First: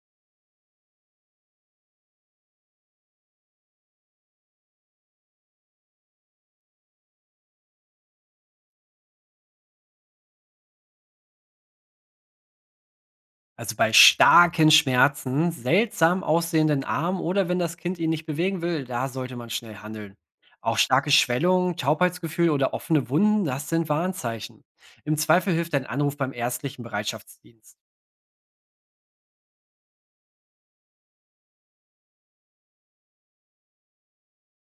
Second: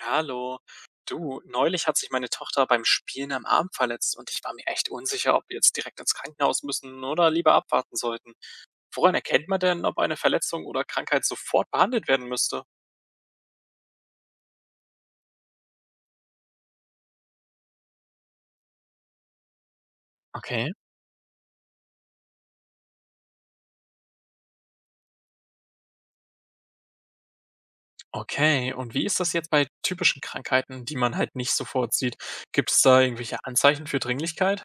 Hallo. Du, neulich hat sich meine Tochter beim Spielen am Arm verletzt und ich war mir echt unsicher, ob wir jetzt direkt ins Krankenhaus müssen oder lieber abwarten sollten. Woran erkennt man denn, ob eine Verletzung oder Krankheit sofort behandelt werden müsste? Also bei starken Schmerzen, seltsam aussehenden Armen oder wenn das Kind ihn nicht bewegen will, da sollte man schnell handeln. Okay, Auch starke Schwellungen, Taubheitsgefühl oder offene Wunden, das sind Warnzeichen. Im Zweifel hilft ein Anruf beim ärztlichen Bereitschaftsdienst. okay. Und wie ist das jetzt bei typischen Krankheiten, die man halt nicht sofort sieht? Gibt es da irgendwelche Anzeichen für Dringlichkeit?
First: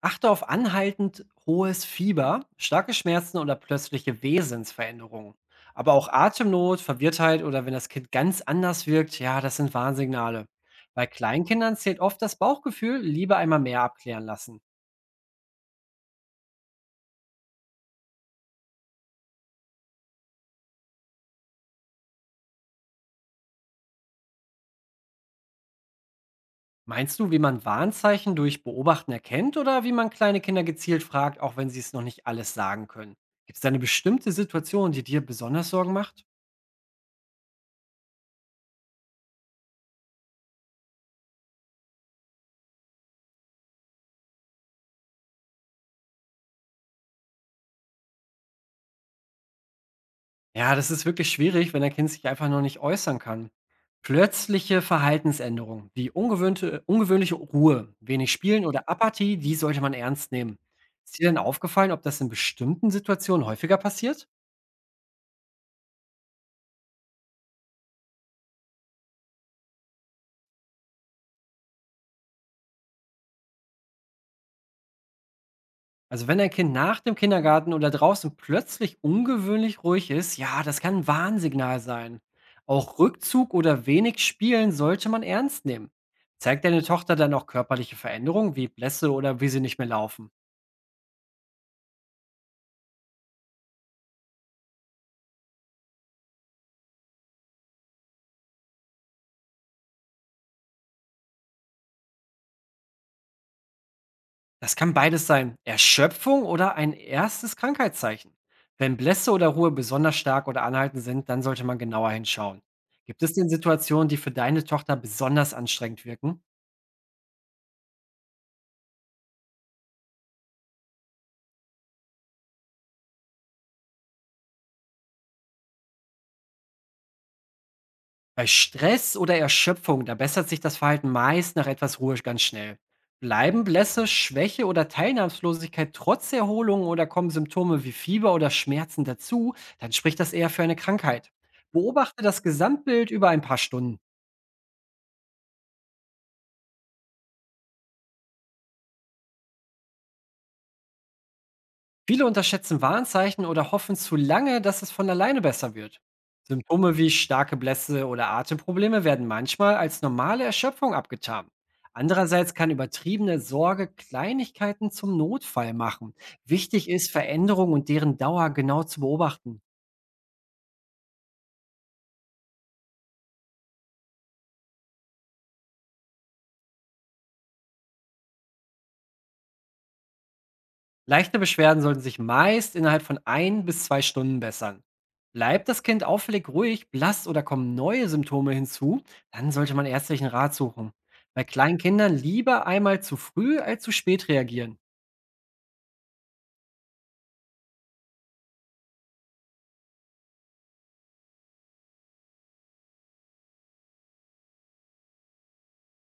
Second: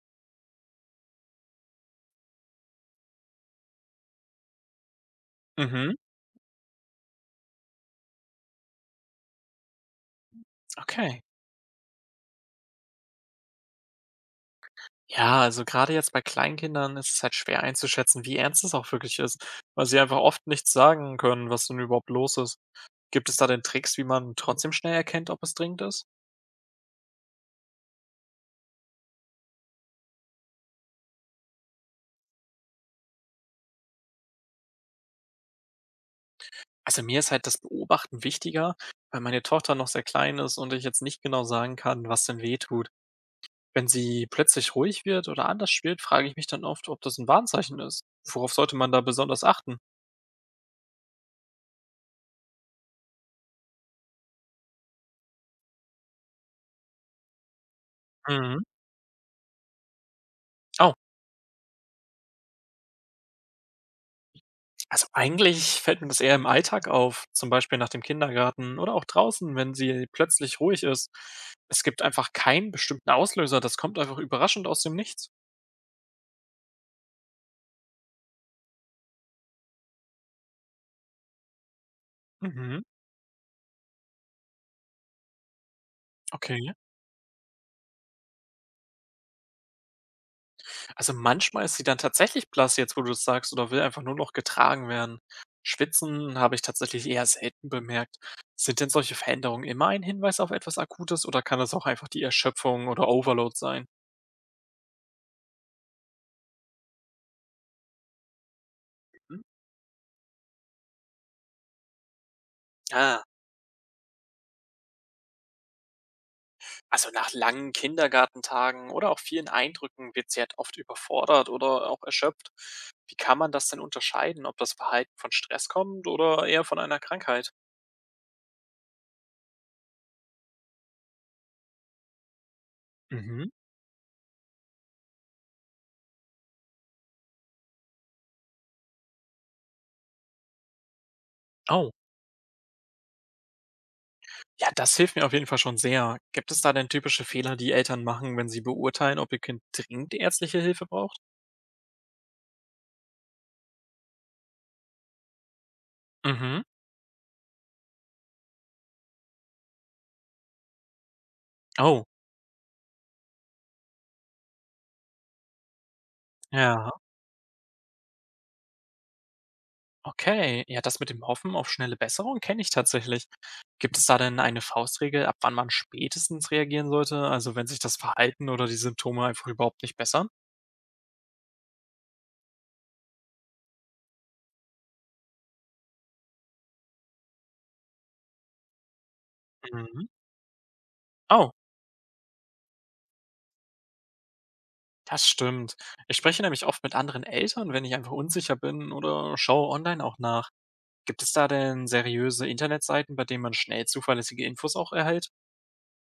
Achte auf anhaltend hohes Fieber, starke Schmerzen oder plötzliche Wesensveränderungen. Aber Mhm, auch Atemnot, Verwirrtheit oder wenn das Kind ganz anders wirkt, ja, das sind Warnsignale. Bei okay. Kleinkindern zählt oft das Bauchgefühl, lieber einmal mehr abklären lassen. Ja, also gerade jetzt bei Kleinkindern ist es halt schwer einzuschätzen, wie ernst es auch wirklich ist, weil sie einfach oft nichts sagen können, was denn überhaupt los ist. Gibt es da denn Tricks, wie man trotzdem schnell erkennt, ob es dringend ist? Meinst du, wie man Warnzeichen durch Beobachten erkennt oder wie man kleine Kinder gezielt fragt, auch wenn sie es noch nicht alles sagen können? Gibt es da eine bestimmte Situation, die dir besonders Sorgen macht? Also, mir ist halt das Beobachten wichtiger, weil meine Tochter noch sehr klein ist und ich jetzt nicht genau sagen kann, was denn weh tut. Wenn sie plötzlich ruhig wird oder anders spielt, frage ich mich dann oft, ob das ein Warnzeichen ist. Worauf sollte man da besonders achten? Ja, das ist wirklich schwierig, wenn ein Kind sich einfach noch nicht äußern kann. Plötzliche Verhaltensänderungen, wie ungewöhnliche Ruhe, wenig Mhm. Spielen oder Apathie, die sollte man ernst nehmen. Oh, Ist dir denn aufgefallen, ob das in bestimmten Situationen häufiger passiert? also eigentlich fällt mir das eher im Alltag auf, zum Beispiel nach dem Kindergarten oder auch draußen, wenn sie plötzlich ruhig ist. Es gibt einfach keinen bestimmten Auslöser, das kommt einfach überraschend aus dem Nichts. Also wenn ein Kind nach dem Kindergarten oder draußen plötzlich ungewöhnlich ruhig ist, ja, das kann ein Warnsignal sein. Mhm, Auch Rückzug oder wenig Spielen sollte man ernst nehmen. okay. Zeigt deine Tochter dann auch körperliche Veränderungen wie Blässe oder wie sie nicht mehr laufen? Also, manchmal ist sie dann tatsächlich blass jetzt, wo du es sagst, oder will einfach nur noch getragen werden. Schwitzen habe ich tatsächlich eher selten bemerkt. Sind denn solche Veränderungen immer ein Hinweis auf etwas Akutes oder kann das auch einfach die Erschöpfung oder Overload sein? Das kann beides sein. Erschöpfung oder ein erstes Krankheitszeichen. Wenn Blässe Mhm. oder Ruhe besonders stark oder anhaltend sind, dann sollte man genauer hinschauen. Ah, Gibt es denn Situationen, die für deine Tochter besonders anstrengend wirken? also nach langen Kindergartentagen oder auch vielen Eindrücken wird sie halt oft überfordert oder auch erschöpft. Wie kann man das denn unterscheiden, ob das Verhalten von Stress kommt oder eher von einer Krankheit? Bei Stress oder Erschöpfung, da bessert sich das Verhalten meist nach etwas Ruhe ganz schnell. Mhm. Bleiben Blässe, Schwäche oder Teilnahmslosigkeit trotz Erholung oder kommen Symptome wie Fieber oder Schmerzen dazu, dann spricht das eher für eine Krankheit. Oh, Beobachte das Gesamtbild über ein paar Stunden. ja, das hilft mir auf jeden Fall schon sehr. Gibt es da denn typische Fehler, die Eltern machen, wenn sie beurteilen, ob ihr Kind dringend ärztliche Hilfe braucht? Viele unterschätzen Warnzeichen oder hoffen zu lange, dass es von alleine besser wird. Mhm. Symptome wie starke Blässe oder Atemprobleme werden manchmal als normale Erschöpfung abgetan. Oh, Andererseits kann übertriebene Sorge Kleinigkeiten zum Notfall machen. Wichtig ja, ist, Veränderungen und deren Dauer genau zu beobachten. okay. Ja, das mit dem Hoffen auf schnelle Besserung kenne ich tatsächlich. Gibt es da denn eine Faustregel, ab wann man spätestens reagieren sollte? Also wenn sich das Verhalten oder die Symptome einfach überhaupt nicht bessern? Leichte Beschwerden sollten sich meist innerhalb von ein bis 2 Stunden bessern. Bleibt das Kind auffällig ruhig, blass oder kommen neue Symptome hinzu, dann sollte man Mhm. ärztlichen Rat suchen. Bei Oh, kleinen Kindern lieber einmal zu früh als zu spät reagieren. das stimmt. Ich spreche nämlich oft mit anderen Eltern, wenn ich einfach unsicher bin oder schaue online auch nach. Gibt es da denn seriöse Internetseiten, bei denen man schnell zuverlässige Infos auch erhält?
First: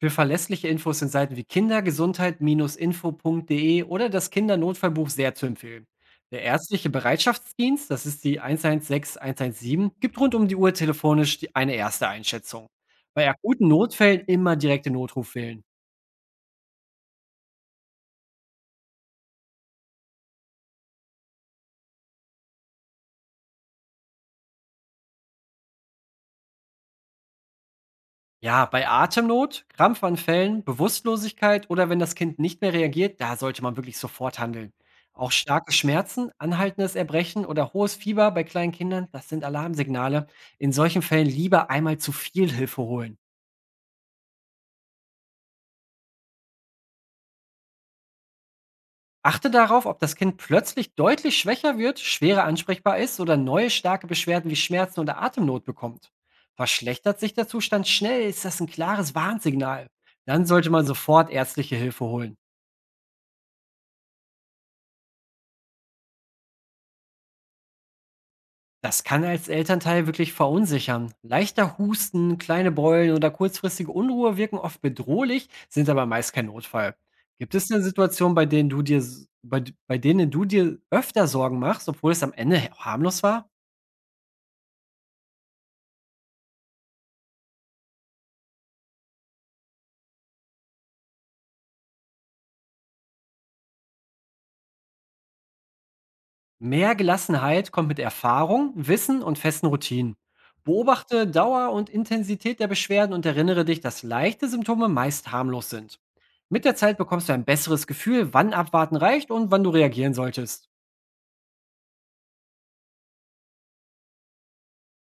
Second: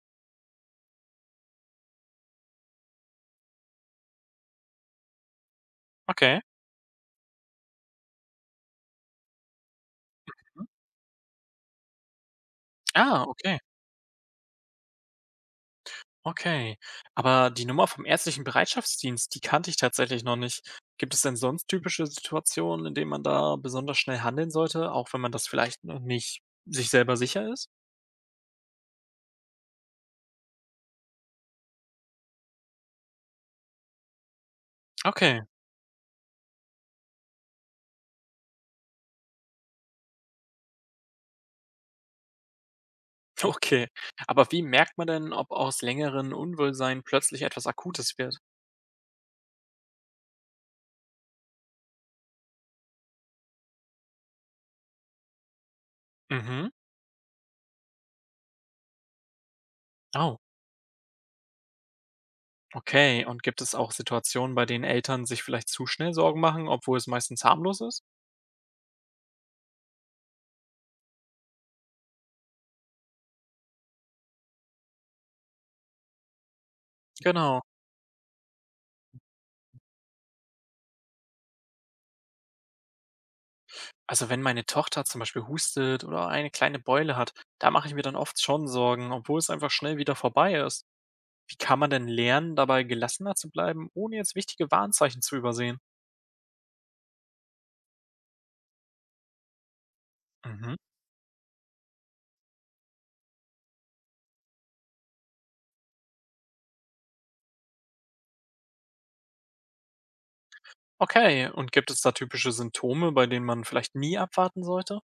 Für verlässliche Infos sind Seiten wie kindergesundheit-info.de oder das Kindernotfallbuch sehr zu empfehlen. Okay. Der ärztliche Bereitschaftsdienst, das ist die 116 117, gibt rund um die Mhm. Uhr telefonisch eine erste Einschätzung. Ah, Bei okay, akuten Notfällen immer direkte Notruf wählen. okay. Aber die Nummer vom ärztlichen Bereitschaftsdienst, die kannte ich tatsächlich noch nicht. Gibt es denn sonst typische Situationen, in denen man da besonders schnell handeln sollte, auch wenn man das vielleicht noch nicht sich selber sicher ist? Ja, bei Atemnot, Krampfanfällen, Bewusstlosigkeit oder wenn das Kind nicht mehr reagiert, da sollte man wirklich sofort handeln. Auch Okay, starke Schmerzen, anhaltendes Erbrechen oder hohes Fieber bei kleinen Kindern, das sind Alarmsignale. In solchen Fällen lieber einmal zu viel Hilfe holen. okay. Aber wie merkt man denn, ob aus längeren Unwohlsein plötzlich etwas Akutes wird? Achte darauf, ob das Kind plötzlich deutlich schwächer wird, schwerer ansprechbar ist oder neue starke Beschwerden wie Schmerzen oder Atemnot bekommt. Mhm. Verschlechtert sich der Zustand schnell, ist das ein klares Warnsignal. Oh, Dann sollte man sofort ärztliche Hilfe holen. okay. Und gibt es auch Situationen, bei denen Eltern sich vielleicht zu schnell Sorgen machen, obwohl es meistens harmlos ist? Das kann als Elternteil wirklich verunsichern. Leichter Husten, kleine Beulen oder kurzfristige Unruhe wirken oft bedrohlich, sind aber meist kein Notfall. Gibt Genau. es denn Situationen, bei denen du dir, bei denen du dir öfter Sorgen machst, obwohl es am Ende harmlos war? Also wenn meine Tochter zum Beispiel hustet oder eine kleine Beule hat, da mache ich mir dann oft schon Sorgen, obwohl es einfach schnell wieder vorbei ist. Wie kann man denn lernen, dabei gelassener zu bleiben, ohne jetzt wichtige Warnzeichen zu übersehen? Mehr Gelassenheit kommt mit Erfahrung, Wissen und festen Routinen. Mhm. Beobachte Dauer und Intensität der Beschwerden und erinnere dich, dass leichte Symptome meist harmlos sind. Mit der Zeit bekommst du ein besseres Gefühl, wann Abwarten reicht und wann du reagieren solltest. Okay, und gibt es da typische Symptome, bei denen man vielleicht nie abwarten sollte?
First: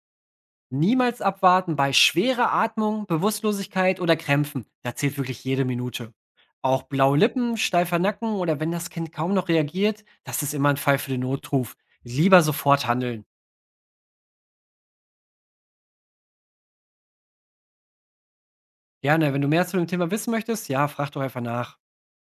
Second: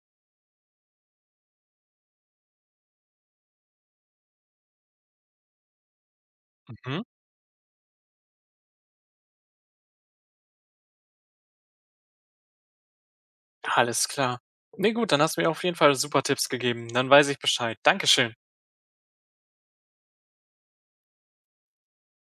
Niemals abwarten bei schwerer Atmung, Bewusstlosigkeit oder Krämpfen. Da zählt wirklich jede Minute. Auch Mhm. blaue Lippen, steifer Nacken oder wenn das Kind kaum noch reagiert, das ist immer ein Fall für den Notruf. Lieber sofort handeln. Alles klar. Nee, gut, dann hast du mir auf jeden Fall super Tipps gegeben. Dann weiß ich Bescheid. Dankeschön. Gerne, wenn du mehr zu dem Thema wissen möchtest, ja, frag doch einfach nach.